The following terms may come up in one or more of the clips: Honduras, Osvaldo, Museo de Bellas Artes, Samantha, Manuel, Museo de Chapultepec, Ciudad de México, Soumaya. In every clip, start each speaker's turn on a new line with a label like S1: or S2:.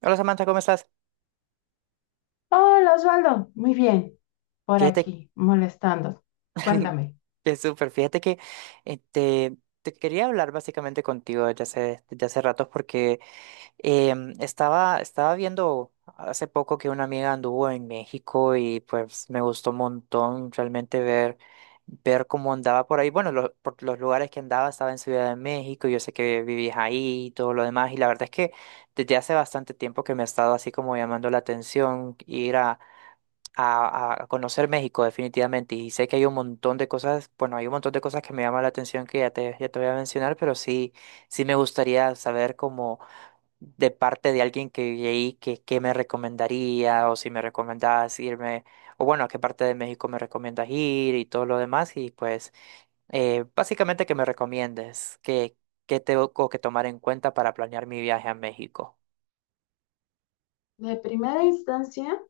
S1: Hola Samantha, ¿cómo estás?
S2: Hola Osvaldo, muy bien, por
S1: Fíjate,
S2: aquí, molestando. Cuéntame.
S1: que súper, fíjate que eh, te, te quería hablar básicamente contigo desde hace ratos porque estaba viendo hace poco que una amiga anduvo en México y pues me gustó un montón realmente ver cómo andaba por ahí. Bueno, por los lugares que andaba, estaba en Ciudad de México, yo sé que vivías ahí y todo lo demás, y la verdad es que desde hace bastante tiempo que me ha estado así como llamando la atención ir conocer México definitivamente, y sé que hay un montón de cosas, bueno, hay un montón de cosas que me llaman la atención que ya ya te voy a mencionar, pero sí, sí me gustaría saber como de parte de alguien que vive ahí, qué me recomendaría o si me recomendás irme, o bueno, a qué parte de México me recomiendas ir y todo lo demás, y pues básicamente que me recomiendes, que tengo que tomar en cuenta para planear mi viaje a México.
S2: De primera instancia,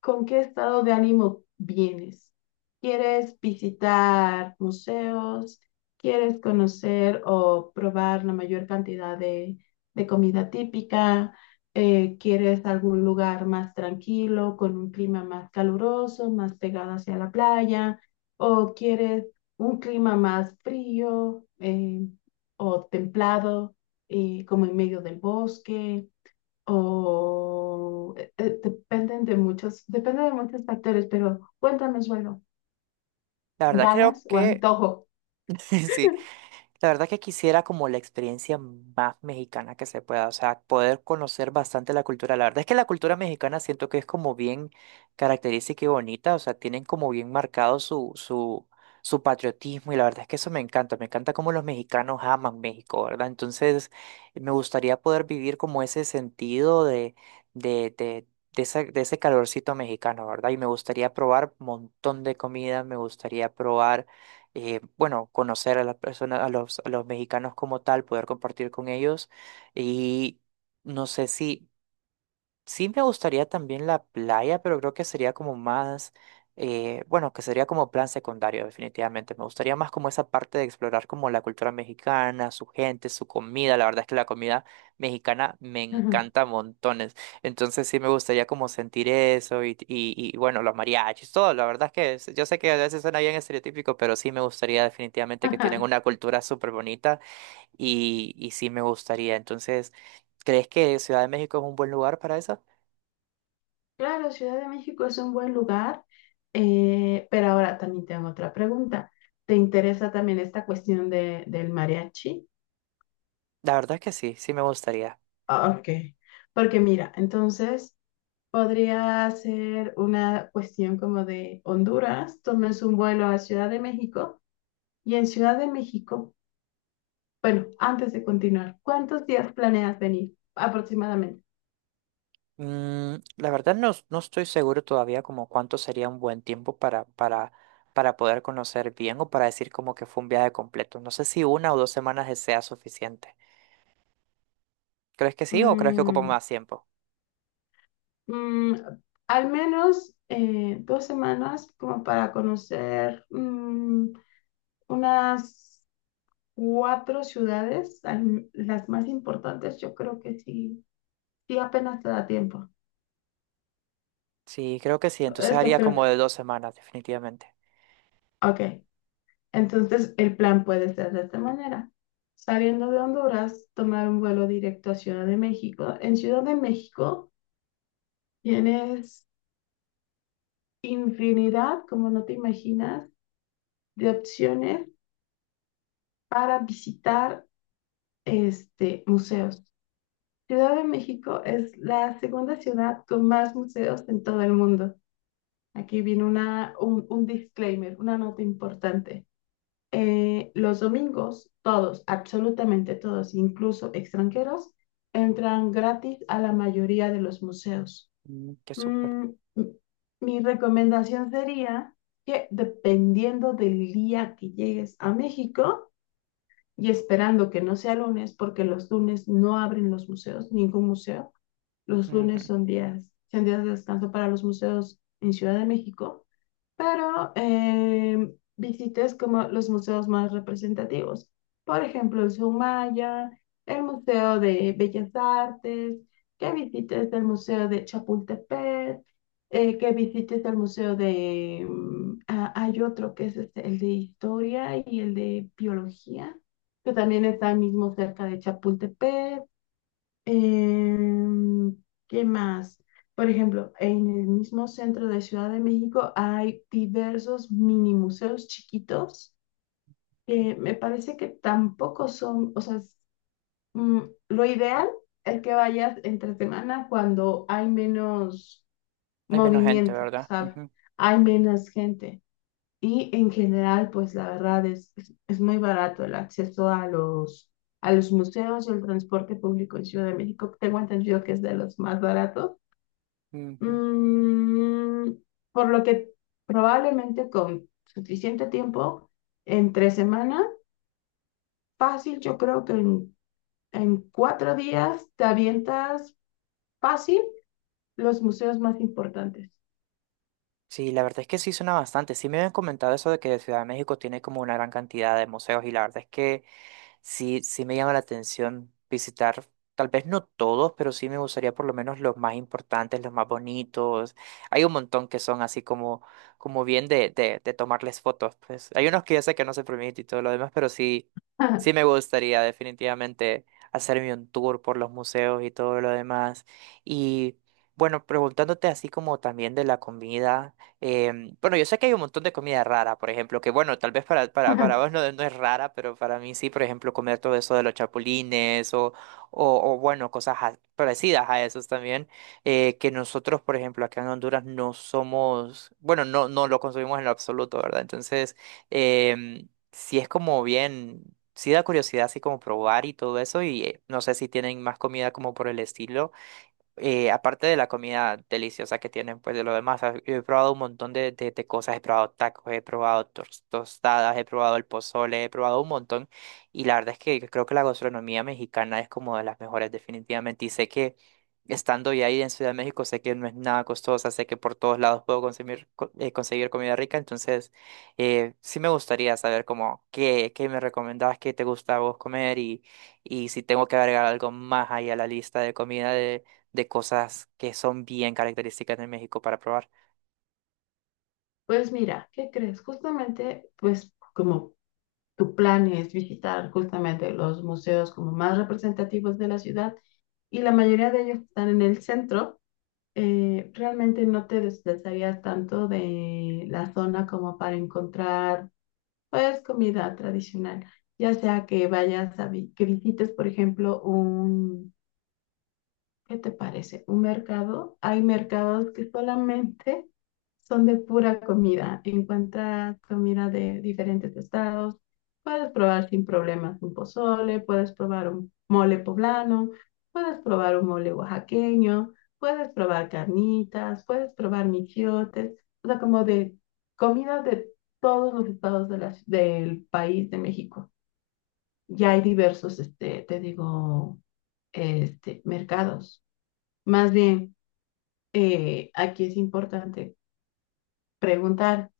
S2: ¿con qué estado de ánimo vienes? ¿Quieres visitar museos? ¿Quieres conocer o probar la mayor cantidad de comida típica? ¿Quieres algún lugar más tranquilo, con un clima más caluroso, más pegado hacia la playa? ¿O quieres un clima más frío o templado, como en medio del bosque? O depende de muchos factores, pero cuéntame, suelo,
S1: La verdad creo
S2: ¿ganas o
S1: que...
S2: antojo?
S1: Sí, la verdad que quisiera como la experiencia más mexicana que se pueda, o sea, poder conocer bastante la cultura. La verdad es que la cultura mexicana siento que es como bien característica y bonita, o sea, tienen como bien marcado su patriotismo y la verdad es que eso me encanta cómo los mexicanos aman México, ¿verdad? Entonces, me gustaría poder vivir como ese sentido de, de, de de ese calorcito mexicano, ¿verdad? Y me gustaría probar un montón de comida, me gustaría probar bueno, conocer a las personas, a los mexicanos como tal, poder compartir con ellos. Y no sé si sí me gustaría también la playa, pero creo que sería como más, bueno, que sería como plan secundario, definitivamente. Me gustaría más como esa parte de explorar como la cultura mexicana, su gente, su comida. La verdad es que la comida mexicana me encanta montones. Entonces sí me gustaría como sentir eso bueno, los mariachis, todo. La verdad es que yo sé que a veces suena bien estereotípico, pero sí me gustaría definitivamente que tienen
S2: Ajá.
S1: una cultura súper bonita, y sí me gustaría. Entonces, ¿crees que Ciudad de México es un buen lugar para eso?
S2: Claro, Ciudad de México es un buen lugar, pero ahora también tengo otra pregunta. ¿Te interesa también esta cuestión del mariachi?
S1: La verdad que sí, sí me gustaría.
S2: Ah, ok, porque mira, entonces podría ser una cuestión como de Honduras, tomes un vuelo a Ciudad de México y en Ciudad de México. Bueno, antes de continuar, ¿cuántos días planeas venir aproximadamente?
S1: Mm, la verdad no, no estoy seguro todavía como cuánto sería un buen tiempo para poder conocer bien o para decir como que fue un viaje completo. No sé si una o dos semanas sea suficiente. ¿Crees que sí o crees que ocupa
S2: Mm,
S1: más tiempo?
S2: mm, Al menos 2 semanas como para conocer unas cuatro ciudades, las más importantes, yo creo que sí, sí apenas te da tiempo.
S1: Sí, creo que sí. Entonces
S2: Esto
S1: haría
S2: creo
S1: como
S2: que.
S1: de dos semanas, definitivamente.
S2: Ok, entonces el plan puede ser de esta manera. Saliendo de Honduras, tomar un vuelo directo a Ciudad de México. En Ciudad de México tienes infinidad, como no te imaginas, de opciones para visitar museos. Ciudad de México es la segunda ciudad con más museos en todo el mundo. Aquí viene un disclaimer, una nota importante. Los domingos, todos, absolutamente todos, incluso extranjeros, entran gratis a la mayoría de los museos.
S1: Mm, qué súper.
S2: Mm, m- Mi recomendación sería que dependiendo del día que llegues a México y esperando que no sea lunes, porque los lunes no abren los museos, ningún museo, los lunes
S1: Ujú.
S2: son días de descanso para los museos en Ciudad de México, pero visites como los museos más representativos. Por ejemplo, el Soumaya, el Museo de Bellas Artes, que visites el Museo de Chapultepec, que visites el Museo de. Ah, hay otro que es este, el de Historia y el de Biología, que también está mismo cerca de Chapultepec. Em, ¿Qué más? Por ejemplo, en el mismo centro de Ciudad de México hay diversos mini museos chiquitos que me parece que tampoco son, o sea, es, mm, lo ideal es que vayas entre semana cuando hay menos
S1: Hay menos gente,
S2: movimiento,
S1: ¿verdad?
S2: ¿sabes?
S1: Ujú,
S2: Hay menos gente. Y en general, pues la verdad es muy barato el acceso a los museos y el transporte público en Ciudad de México. Tengo entendido que es de los más baratos.
S1: ujú.
S2: Mm, por lo que probablemente con suficiente tiempo, entre semana, fácil, yo creo que en 4 días te avientas fácil los museos más importantes.
S1: Sí, la verdad es que sí suena bastante. Sí me habían comentado eso de que Ciudad de México tiene como una gran cantidad de museos, y la verdad es que sí, sí me llama la atención visitar, tal vez no todos, pero sí me gustaría por lo menos los más importantes, los más bonitos. Hay un montón que son así como, como bien de tomarles fotos, pues. Hay unos que yo sé que no se permite y todo lo demás, pero sí, sí me gustaría definitivamente hacerme un tour por los museos y todo lo demás. Y bueno, preguntándote así como también de la comida. Bueno, yo sé que hay un montón de comida rara, por ejemplo, que bueno, tal vez para vos no, no es rara, pero para mí sí, por ejemplo, comer todo eso de los chapulines bueno, cosas parecidas a esos también, que nosotros, por ejemplo, acá en Honduras no somos, bueno, no, no lo consumimos en lo absoluto, ¿verdad? Entonces, sí es como bien, sí da curiosidad así como probar y todo eso, y no sé si tienen más comida como por el estilo, aparte de la comida deliciosa que tienen, pues. De lo demás, ah, yo he probado un montón de cosas, he probado tacos, he probado tostadas, he probado el pozole, he probado un montón, y la verdad es que creo que la gastronomía mexicana es como de las mejores definitivamente, y sé que estando ya ahí en Ciudad de México, sé que no es nada costosa, sé que por todos lados puedo consumir, conseguir comida rica. Entonces sí me gustaría saber como qué, qué me recomendabas, qué te gusta a vos comer y... y si tengo que agregar algo más ahí a la lista de comida, de cosas que son bien características de México para probar.
S2: Pues mira, ¿qué crees? Justamente, pues como tu plan es visitar justamente los museos como más representativos de la ciudad y la mayoría de ellos están en el centro, realmente no te desplazarías tanto de la zona como para encontrar pues comida tradicional, ya sea que vayas que visites, por ejemplo, un. ¿Qué te parece? Un mercado. Hay mercados que solamente son de pura comida. Encuentras comida de diferentes estados. Puedes probar sin problemas un pozole, puedes probar un mole poblano, puedes probar un mole oaxaqueño, puedes probar carnitas, puedes probar michiotes. O sea, como de comida de todos los estados del país de México. Ya hay diversos, te digo, mercados. Más bien, aquí es importante preguntar,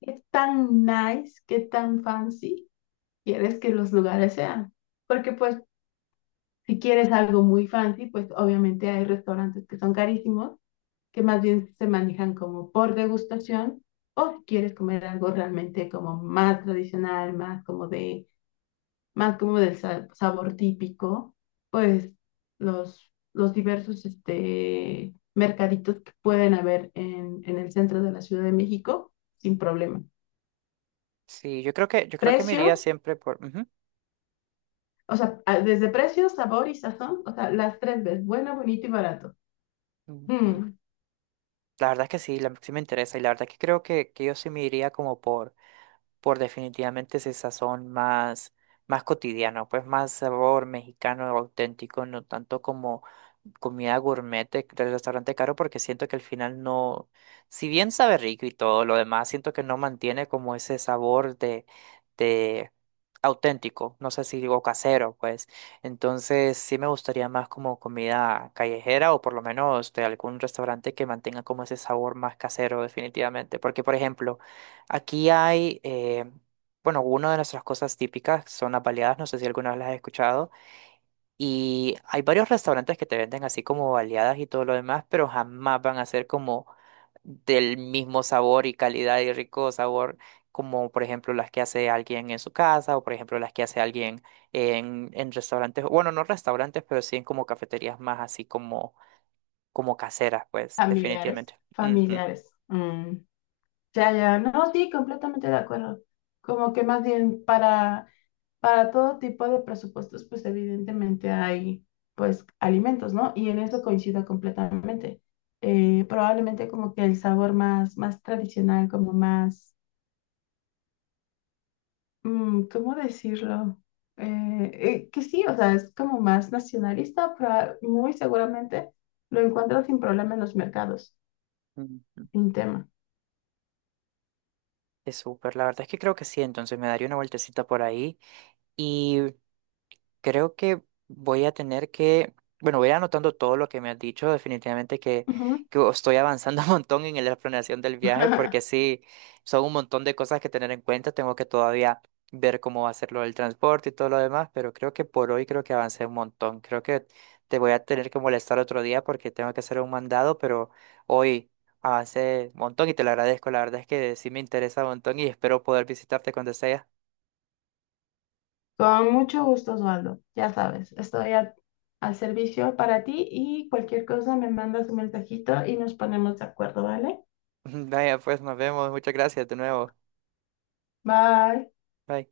S2: ¿qué tan nice, qué tan fancy quieres que los lugares sean? Porque pues si quieres algo muy fancy, pues obviamente hay restaurantes que son carísimos, que más bien se manejan como por degustación, o si quieres comer algo realmente como más tradicional, más como del sabor típico, pues los diversos mercaditos que pueden haber en el centro de la Ciudad de México, sin problema.
S1: Sí, yo creo que me iría
S2: Precio,
S1: siempre por... ujú,
S2: o sea, desde precio, sabor y sazón, o sea, las tres veces, bueno, bonito y barato.
S1: ujú.
S2: Mm,
S1: La verdad es que sí, la, sí me interesa y la verdad es que creo que yo sí me iría como por definitivamente ese sazón más, más cotidiano, pues más sabor mexicano auténtico, no tanto como comida gourmet del restaurante caro, porque siento que al final no, si bien sabe rico y todo lo demás, siento que no mantiene como ese sabor de auténtico, no sé si digo casero, pues. Entonces sí me gustaría más como comida callejera o por lo menos de algún restaurante que mantenga como ese sabor más casero definitivamente. Porque, por ejemplo, aquí hay, bueno, una de nuestras cosas típicas son las baleadas, no sé si alguna vez las has escuchado, y hay varios restaurantes que te venden así como baleadas y todo lo demás, pero jamás van a ser como del mismo sabor y calidad y rico sabor como por ejemplo las que hace alguien en su casa, o por ejemplo las que hace alguien en restaurantes, bueno, no restaurantes, pero sí en como cafeterías más así como, como caseras, pues
S2: Familiares,
S1: definitivamente. Ujú.
S2: familiares. Ya, ya, no, sí, completamente de acuerdo. Como que más bien para todo tipo de presupuestos, pues evidentemente hay pues alimentos, ¿no? Y en eso coincido completamente. Probablemente como que el sabor más, más tradicional, como más, ¿cómo decirlo? Que sí, o sea, es como más nacionalista, pero muy seguramente lo encuentro sin problema en los mercados,
S1: Mm.
S2: sin tema.
S1: Es súper, la verdad es que creo que sí, entonces me daría una vueltecita por ahí. Creo que voy a tener que, bueno, voy anotando todo lo que me has dicho, definitivamente, que,
S2: Ujú.
S1: que estoy avanzando un montón en la planeación del viaje, porque sí, son un montón de cosas que tener en cuenta, tengo que todavía ver cómo va a ser lo del transporte y todo lo demás, pero creo que por hoy creo que avancé un montón, creo que te voy a tener que molestar otro día porque tengo que hacer un mandado, pero hoy avancé un montón y te lo agradezco, la verdad es que sí me interesa un montón y espero poder visitarte cuando sea.
S2: Con mucho gusto, Osvaldo. Ya sabes, estoy al servicio para ti y cualquier cosa me mandas un mensajito y nos ponemos de acuerdo, ¿vale?
S1: Vaya, pues nos vemos, muchas gracias de nuevo.
S2: Bye.
S1: Bye.